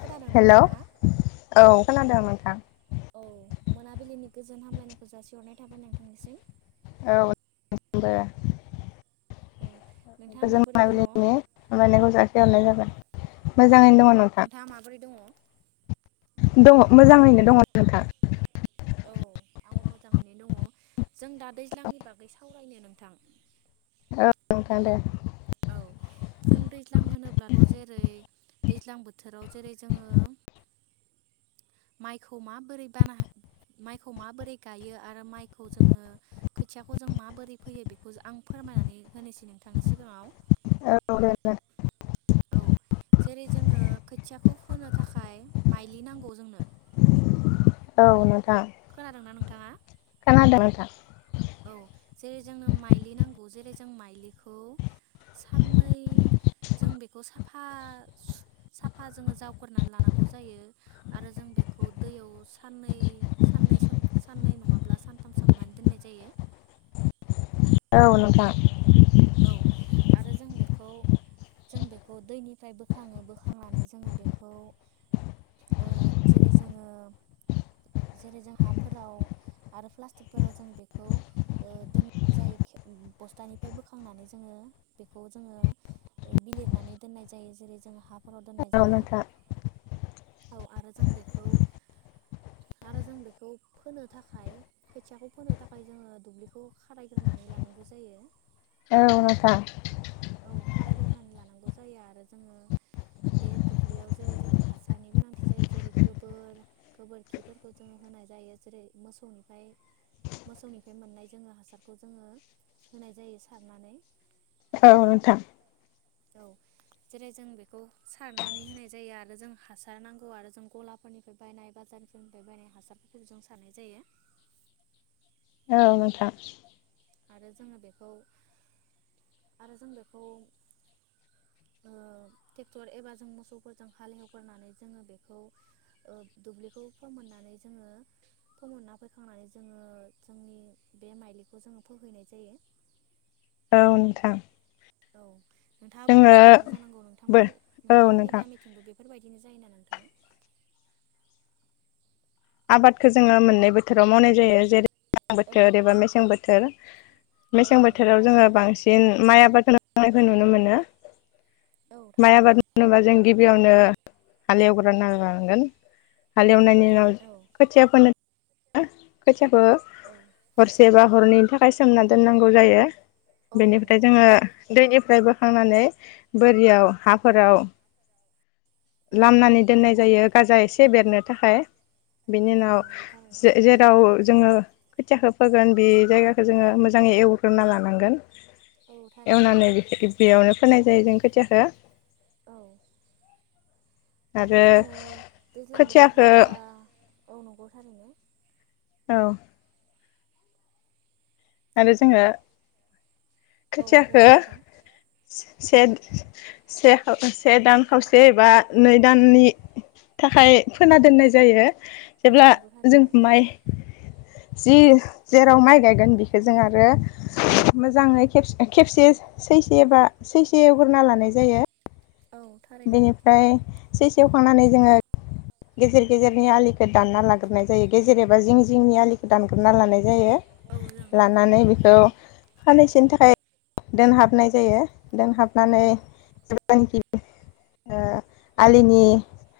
खोनादोंना हेल' नोंथाङा औ खोनादों नोंथां औ मोनाबिलिनि गोजोन हामलायनायखौ जासिहरनाय थाबाय नांथांनिसिम औ नोंनिसिम बो औ नोंथाङा गोजोन माबोरै दङ? मोनाबिलिनि हामलायनायखौ जाथायहरनाय जाबाय मोज नोंथाङा माबोरै दङ दङ मोजाङैनो दङ नोंथां अ मोजाङैनो दङ जों दा दैज्लांनि बागै सावरायनो नो थां औ नोंथां दे जों दैज्लां होनोब्लाथ' जेरै दैज्लां बोथोराव जेरै जोङो माइखौ माबोरै बाना माइखौ माबोरै गायो आरो माइखौ जोङो खोथियाखौ जों माबोरै फैयो बे खौजो आं फोरमायनानै होनोसै नोंथांनि सिगाङाव औ दे औ जेरै जोङो खोथियाखौ फोनो थाखाय माइलि नांगौ जोंनो औ नोंथां खोनादोंना नोंथाङा खोनादों नोंथां औ जेरै जोंनो माइलि नांगौ जेरै जों माइलि खौ साननै जों बेखौ साफा सु साफा जोङो जावगोरनानै लानांगौ जायो आरो जों बेखौ दैयाव साननै साननै सोम साननै नङाब्ला सानथाम सोमनानै दोननाय जायो औ नोंथां औ आरो जों बेखौ जों बेखौ दैनिफ्राय बोखाङो बोखांनानै जोङो बेखौ ओ जेरै जोङो जेरै जों हाफोराव आरो प्लास्टिकफोराव जों बेखौ दोननाय जायो [unintelligible] बस्थानिफ्राय बो खांनानै जोङो बेखौ जोङो बिलिरनानै दोननाय जायो जेरै जोङो हाफ फोराव दोननाय औ जायो नोंथां औ आरो जों बेखौ आरो जों बेखौ फोनो थाखाय खोथियाखौ फोनो थाखाय जोङो दुब्लिखौ खारायग्रोनानै लानांगौ जायो औ नोंथां औ खारायग्रोनानै लानांगौ जायो आरो जोङो बे दुब्लियाव जेरै जों हासारनि गोनांथि जायो जेरै गोबोर गोबोरखिफोरखौ जोङो होनाय जायो जेरै मोसौनिफ्राय मोसौनिफ्राय मोननाय जोङो हासारखौ जोङो होनाय जायो सारनानै अ नोंथां औ जेरै जों बेखौ सारनानै होनाय जायो आरो जों हासार नांगौ आरो जों गलाफोरनिफ्राय बायनाय बाजारफोरनिफ्राय बायनाय हासारफोरखौ जों सारनाय जायो औ नोंथां आरो जोङो बेखौ आरो जों बेखौ ओ ट्रेक्टर एबा जों मोसौफोरजों हालेवगोरनानै जोङो बेखौ ओ दुब्लिखौ फोमोननानै जोङो फोमोनना फैखांनानै जोङो जोंनि बे माइलिखौ जोङो [inaudible] औ नोंथां औ नोंथाङाबो जोङो मिथिखागौ जानांगौ बो नोंथांमोनि औ नोंथांमोननि नोंथां गामिथिंबो बे [inaudible] आबादखो जोङो मोननै बोथोराव मावनाय जायो जेरै औ बोथोर एबा नंगौ मेसें बोथोर औ मेसें नंगौ बोथोराव जोङो थारैनो बांसिन माइ आबादखोनो मावनायखौ नुनो मोनो नो औ माइ थारैनो आबाद मावोबा जों गिबियावनो हालेवग्रोना लांनांगोन हालेवनायनि उनाव औ [unintelligible] [unintelligible] औ हरसेबा हरनि थाखाय सोमना दोननांगौ जायो औ बेनिफ्राय नंगौ जोङो दैनिफ्राय बोखांनानै बोरियाव हाफोराव औ लामनानै दोननाय थारैनो जायो गाजा एसे बेरनो थाखाय बिनि औ उनाव नंगौ थारैनो जे जेराव जोङो खोथियाखौ फोगोन बे जायगाखौ जोङो मोजाङै एवग्रोना लानांगोन औ थारैनो एवनानै नंगौ [unintelligible] बेयावनो फोनाय [unintelligible] जों खोथियाखो औ आरो जोङो दैज्लां बोथोर खोथियाखौ होनोब्ला औ नंगौथ आरो ने? औ आरो जोङो औ बुं खोथियाखो नोंथां से से से दान खावसे एबा नै दाननि थाखाय खोना फोना दोननाय जायो औ जेब्ला नंगौ जों थारैनो माइ जि जेराव माइ गायगोन बि जों आरो मोजाङै खेबसे सैसेबा सैसे एवगोरना लानाय जायो औ थारैनो बेनिफ्राय से सेवखांनानै जोङो गेजेर गेजेरनि आलिखौ दानना लाग्रोनाय जायो गेजेर एबा जिं जिंनि आलिखौ दानग्रोनना लानाय जायो औ जों नंगौ लानानै नंगौ बेखौ थारैनो सानैसोनि थाखाय दोनहाबनाय जायो दोंहाबनानै औ जेब्लानिकि अ आलिनि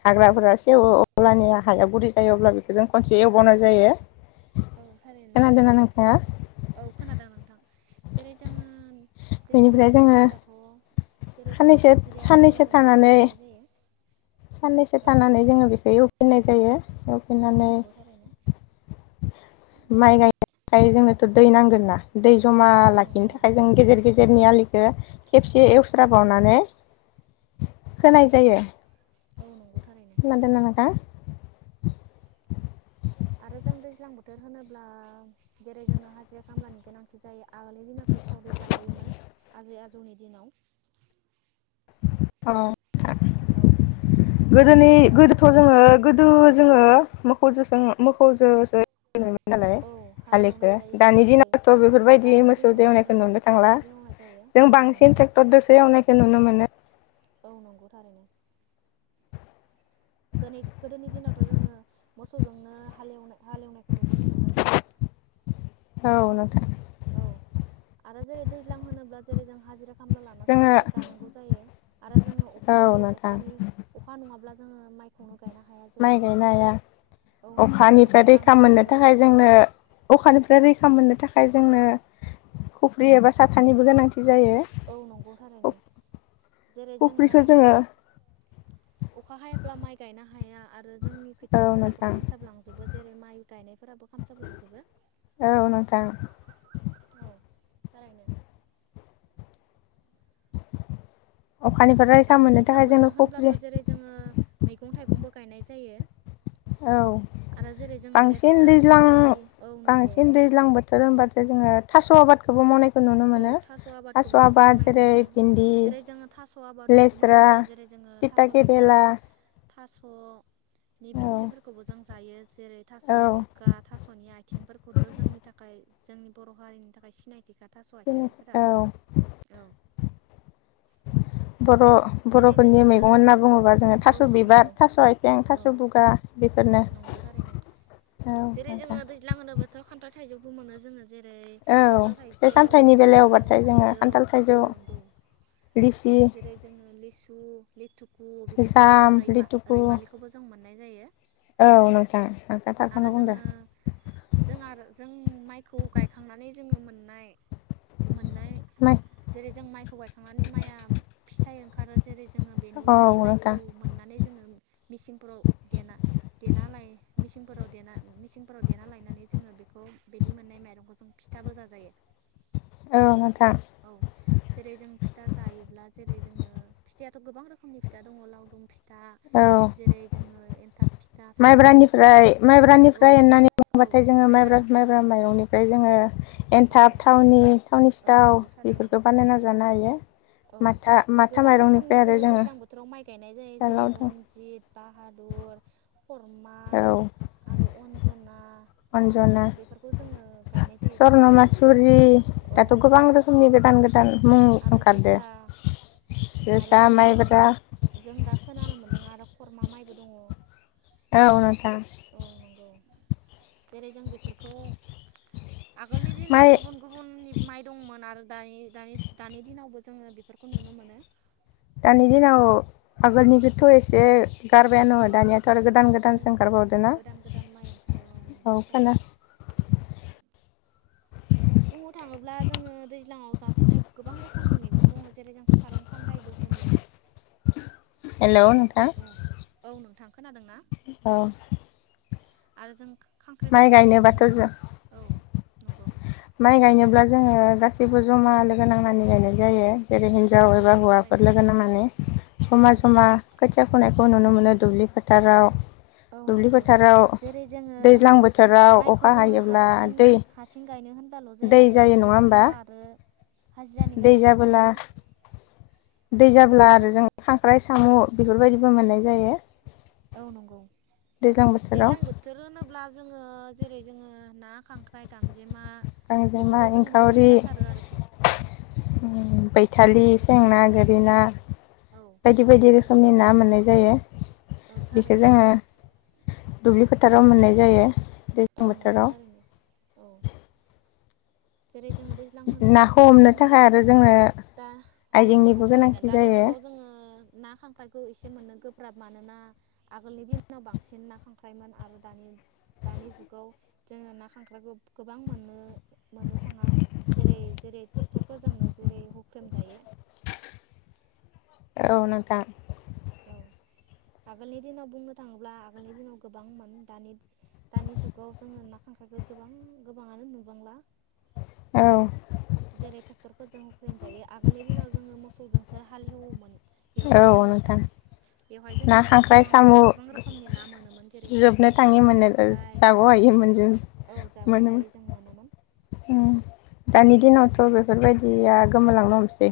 हाग्राफोरा सेवो अब्लानि हाया गुरै जायो अब्ला बेखौ जों खनसे एवबावनाय जायो। औ फरायनो नंगौ खोनादोंना नोंथाङा औ खोनादों नोंथां जेरै जोङो दैज्लां बेनिफ्राय बोथोर जोङो होनोब्लाथ' जेरै जोङो साननैसो हाजिरा साननैसो खामला लानानै थानानै गायनाय जायो। साननैसो थानानै जोङो बेखौ फोननाय जायो। औ एवफिननानै नंगौ थारैनो माइ गायनानै फ्राय जोंनोथ' दै नांगोन ना? दै जमा औ लाखिनो नंगौ थाखाय जों गेजेर गेजेर नि आलिखौ। खेबसे एवस्राबावनानै खोनाय जायो। औ नंगौ थारैनो खोनादोंना नोंथां? आरो जों दैज्लां बोथोर होनोब्ला जेरै जोङो हाजिरा खामलानि गोनांथि जायो आगोलनि दिनावथ' सावरि जालायोमोन आजै आजौ जोंनि दिनाव। औ औ आरो गोदोनि जोङो दा गोदोथ' जोङो औ गोदो जोङो [unintelligible] मोखौ‌ जो [unintelligible] मोन नालाय औ हालेवनाय हालिखो। जायोमोन दानि जेरै दिनावथ' बेफोरबायदि दानि दिनाव मोसौदो जोङो एवनायखौ नुनो थांला। ट्रेक्टरजोंसो एवनाय जायो जों औ बांसिन नंगौ ट्रेक्टरदोसो एवनायखौ नुनो मोनो। औ नंगौ थारैनो गोनै गोदोनि दिनावथ' जोङो मोसौजोंनो हालेवनाय हालेवनायखौ नुबोनो मोनदों। औ नोंथां औ आरो जेरै दैज्लां होनोब्ला जेरै जों हाजिरा खामला लानासो जोङो औ गायनांगौ जायो आरो जोङो अखानि नोंथां अखानि अखा नङाब्ला जोङो माइखौनो गायनो हाया जेरै माइ जोङो गायनो हाया। औ नंगौ जेरै अखानिफ्राय खरां रैखा मोननो जाजोबो थाखाय जोंनो अखानिफ्राय रैखा मोननो थाखाय जोंनो खफ्रि एबा साथानिबो गोनांथि जायो औ नंगौ थारैनो जेरै जोङो अखा हायाब्ला माइ गायनो हाया आरो जोंनि औ खोथियाफोराबो नोंथां खामसाबलांजोबो जेरै माइ गायनायफोराबो खामसाबलांजोबो औ नोंथां औ थारैनो अखानिफ्राय रैखा आरो मोननो दैज्लां थाखाय जोंनो बोथोर होनब्लाथ' खफ्रि जेरै जोङो मैगं थाइगंबो गायनाय जायो। औ आरो जेरै जोङो बांसिन लेस्रा दैज्लां भिन्दि औ नंगौ बांसिन दैज्लां बो फोर होनबाथाय जोङो थास' आबादखौबो मावनाय औ थास' आबादखौबो मावनाय नुनो जेरै मोनो। भिन्दि जेरै जोङो थास' आबाद लेस्रा मावोब्ला जेरै जोङो थिथा थास' केरेला बिबार थास' नि औ बिथ्रिफोरखौबो जों जायो। जेरै औ थास'नि बुगा थास'नि आथिंफोरखौथ' जोंनि थाखाय जोंनि बर' हारिनि थाखाय सिनायथि खा थास' आथिंफोरा औ औ बर' जेरै बर'फोरनि जोङो मैगं होन्ना बुङोबा जोङो औ थास' बिबार नंगौ थास' आयथें औ थास' बुगा बे नंगौ थारैनो जेरै नोंथां जोङो दैज्लां होनोबाथ' खान्थाल थाइजौखौ मोनो जोङो जे रै औ खान्थाल फिथाइ थाइजौ सामथाइनि खान्थाल बेलायावबाथाय जोङो थाइजौ खान्थाल औ थाइजौ नंगौ लिसि जेरै जोङो लिसु [unintelligible] [unintelligible] बेफोरखौ आरो जाम लिथुखु रैमा-रैमालिखौबो जों मोननाय जायो। औ नोंथां नोंथां आरो थारखौनो बुंदों जोङो जों आरो जों माइखौ गायखांनानै जोङो मोननाय मोननाय जेरै जों माइखौ गायखांनानै माइआ फिथाइ [unintelligible] खारो जेरै जोङो बेनि औ बे माइखौ नोंथां मोननानै जोङो मेसिंफोराव देना देना लायो मिसिंफोराव देना मिसिंफोराव देना लायनानै जोङो बेखौ बेनि मोननाय माइरंखौ जों फिथाबो जाजायो। औ नोंथां। औ जेरै जों फिथा जायोब्ला जेरै जोङो फिथायाथ' गोबां रोखोमनि फिथा दङ लावदुम फि था औ जेरै जोङो। एन्थाब फिथा थावनि फिथा माइब्रानिफ्राय औ माइब्रानिफ्राय होननानै औ बुंबाथाय जोङो माइब्रा माइब्रानिफ्राय माइब्रा माइरंनिफ्राय जोङो औ एनथाब थावनि थावनि औ सिथाव नंगौ थारैनो बेफोरखौ बानाय नाजानो हायो औ माथा माथा गोबां रोखोमनि माइरंनिफ्राय आरो जोङो दैज्लां बोथोराव माइ गायनाय जायो फिथा जेरै लावदुम। रन्जित बाहादुर खरमा औ आरो अन्जना अन्जना बेफोरखौ जोङो गायनाय जायो बांसिन। स्वर्नमासुरि [unintelligible] औ दाथ' गोबां नंगौ रोखोमनि गोदान गोदान मुं आरो ओंखारदो जोसा आरो जोसा जोङो माइब्रा जों दा खोनानो मोनदों आरो खरमा माइबो दङ। औ नोंथां औ नंगौ जेरै जों बेफोरखौ आगोलनि माइ दिनाव गुबुन गुबुननि माइ दंमोन आरो दायि-दानि-दानि दिनावबो जोंङो बेफोरखौ नुनो मोनो। दानि दिनाव आगोलनिखौथ' एसे गारबायानो औ दानियाथ' आरो गोदान औ गोदान सो ओंखार नंगौ बावदोंना? गोदान गोदान माइ ओंखारो नंगौ औ खोना थारैनो बुंनो थांङोब्ला जोंङो दैज्लांङाव जाजानाय गोबां रोखोमनि मैगं दंङ, जेरै जों खारं खान्दायबो होनो। हेलोव नोंथां औ औ नोंथां खोनादोंना अह आरो जों खां ख्रिखलाबो होनो जों औ नंगौ। माइ गायनोब्ला जोंङो गासैबो जमा लोगो नांनानै गायनाय जायो। जेरै औ हिन्जाव एबा नंगौ हौवाफोर थारैनो लोगो नांनानै औ जमा जमा खोथिया खुनायखौ औ नुनो मोनो दुब्लि फोथाराव औ दुब्लि नंगौ फोथाराव जेरै जोंङो दैज्लां बोथोराव माइखौ अखा जोंङो हायोब्ला हारसि दै हारसिं गाइ दै जायो नंङा होमबा? हाजिरानि दै गोनांथि जाबोला जायो दै जाब्ला औ आरो खांख्राय साम' बेफोरबायदिबो मोननाय जायो। औ नंगौ दैज्लां बोथोर होनोब्ला जों ओ जेरै जोंङो ना खांख्राय गां जेमा गांजेमा बेफोरखौ जों मोननाय जाथारो आरोखि उम फैथालिस सेंना औ गोरि ना औ बायदि बायदि बेफोरखौ रोखोमनि जों ना मोनो मोननाय जायो औ बेखौ थारैनो जोंङो दुब्लि फोथाराव मोननाय जायो। दैज्लां औ नंगौ बोथोराव थारैनो औ जेरै जोंङो दैज्लां होनोब्लाथ नाखौ हमनो जों थाखाय आरो जोंनो दा औ नंगौ आइजेंनिबो थारैनो गोनांथि दानि जायो जुगाव जोंङो ना खांख्रायखौ एसे मोननो गोब्राब मानोना आगोलनि दिनाव बांसिन ना खांख्राय मोनोमोन आरो दानि दानि जुगाव जोंङो ना खांख्रायखौ गोबां मोनो टरफोरजोंनो जेरै हुख्रेम जायो। औ नोंथां। औ आगोलनि दिनाव बुंनो थांङोब्ला आगोलनि दिनाव गोबांमोन दानि दानि जुगाव जोंङो ना खांख्रायखौ गोबां गोबांङानो नुबांला। औ जे-जेरै ट्रेक्टरफोरजों हुख्रेम जायो आगोलनि दिनाव जोंङो मोसौजोंसो हालेवोमोन। औ बेवहाय जोंङो नोंथां बेवहाय ना जोंङो खांख्राइ गोबां साम' गोबां रोखोमनि ना मोनोमोन जेरै खांख जोबनो ना थाङि मोनो खांख्राइ जाग'हायि मोनजों औ मोनोमोन जागहायै जों मोनोमोन। उम दानि दिनावथ बेफोरबायदिया गोमालांनो हमसै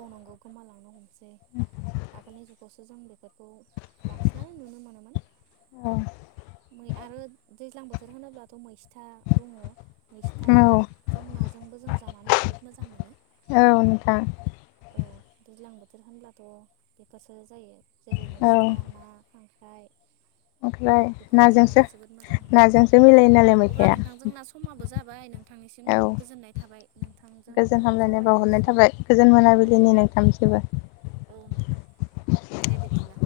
मावनांगौ गोमालांनो हमसै आगोलनि जुगावसो जों बेखौ बेफोरखौ बांसिनानो नुनो मोनोमोन औ मै आरो दैज्लां बोथो थोर होनाब्लाथ मैस्था दंङ। औ मैस्थाजों नाजोंबो जों जानानै जोबोद मोजां मोनो। औ नोंथां औ दैज्लां बोथोर होनब्लाथ बेफोरसो जायो। जेरै औ मैस्था ना, खांख्राय ओमफ्राय बेफोरखौ नाजोंसो जानानै जोबोद मोजां मोनो नाजोंसो मिलायो नालाय अब्ला मैथाया नोंथांजोंना समाबो जाबाय नोंथांनिसिम औ गोजोननाय थाबाय नोंथांजों गोजोन उनाव हामलायनाय बावहरनाय सावरायफैनोसै। थाबाय गोजोन औ मोनाबिलिनि नोंथां नोंथांनिसिमबो। औ नोंथां दे बिदिब्ला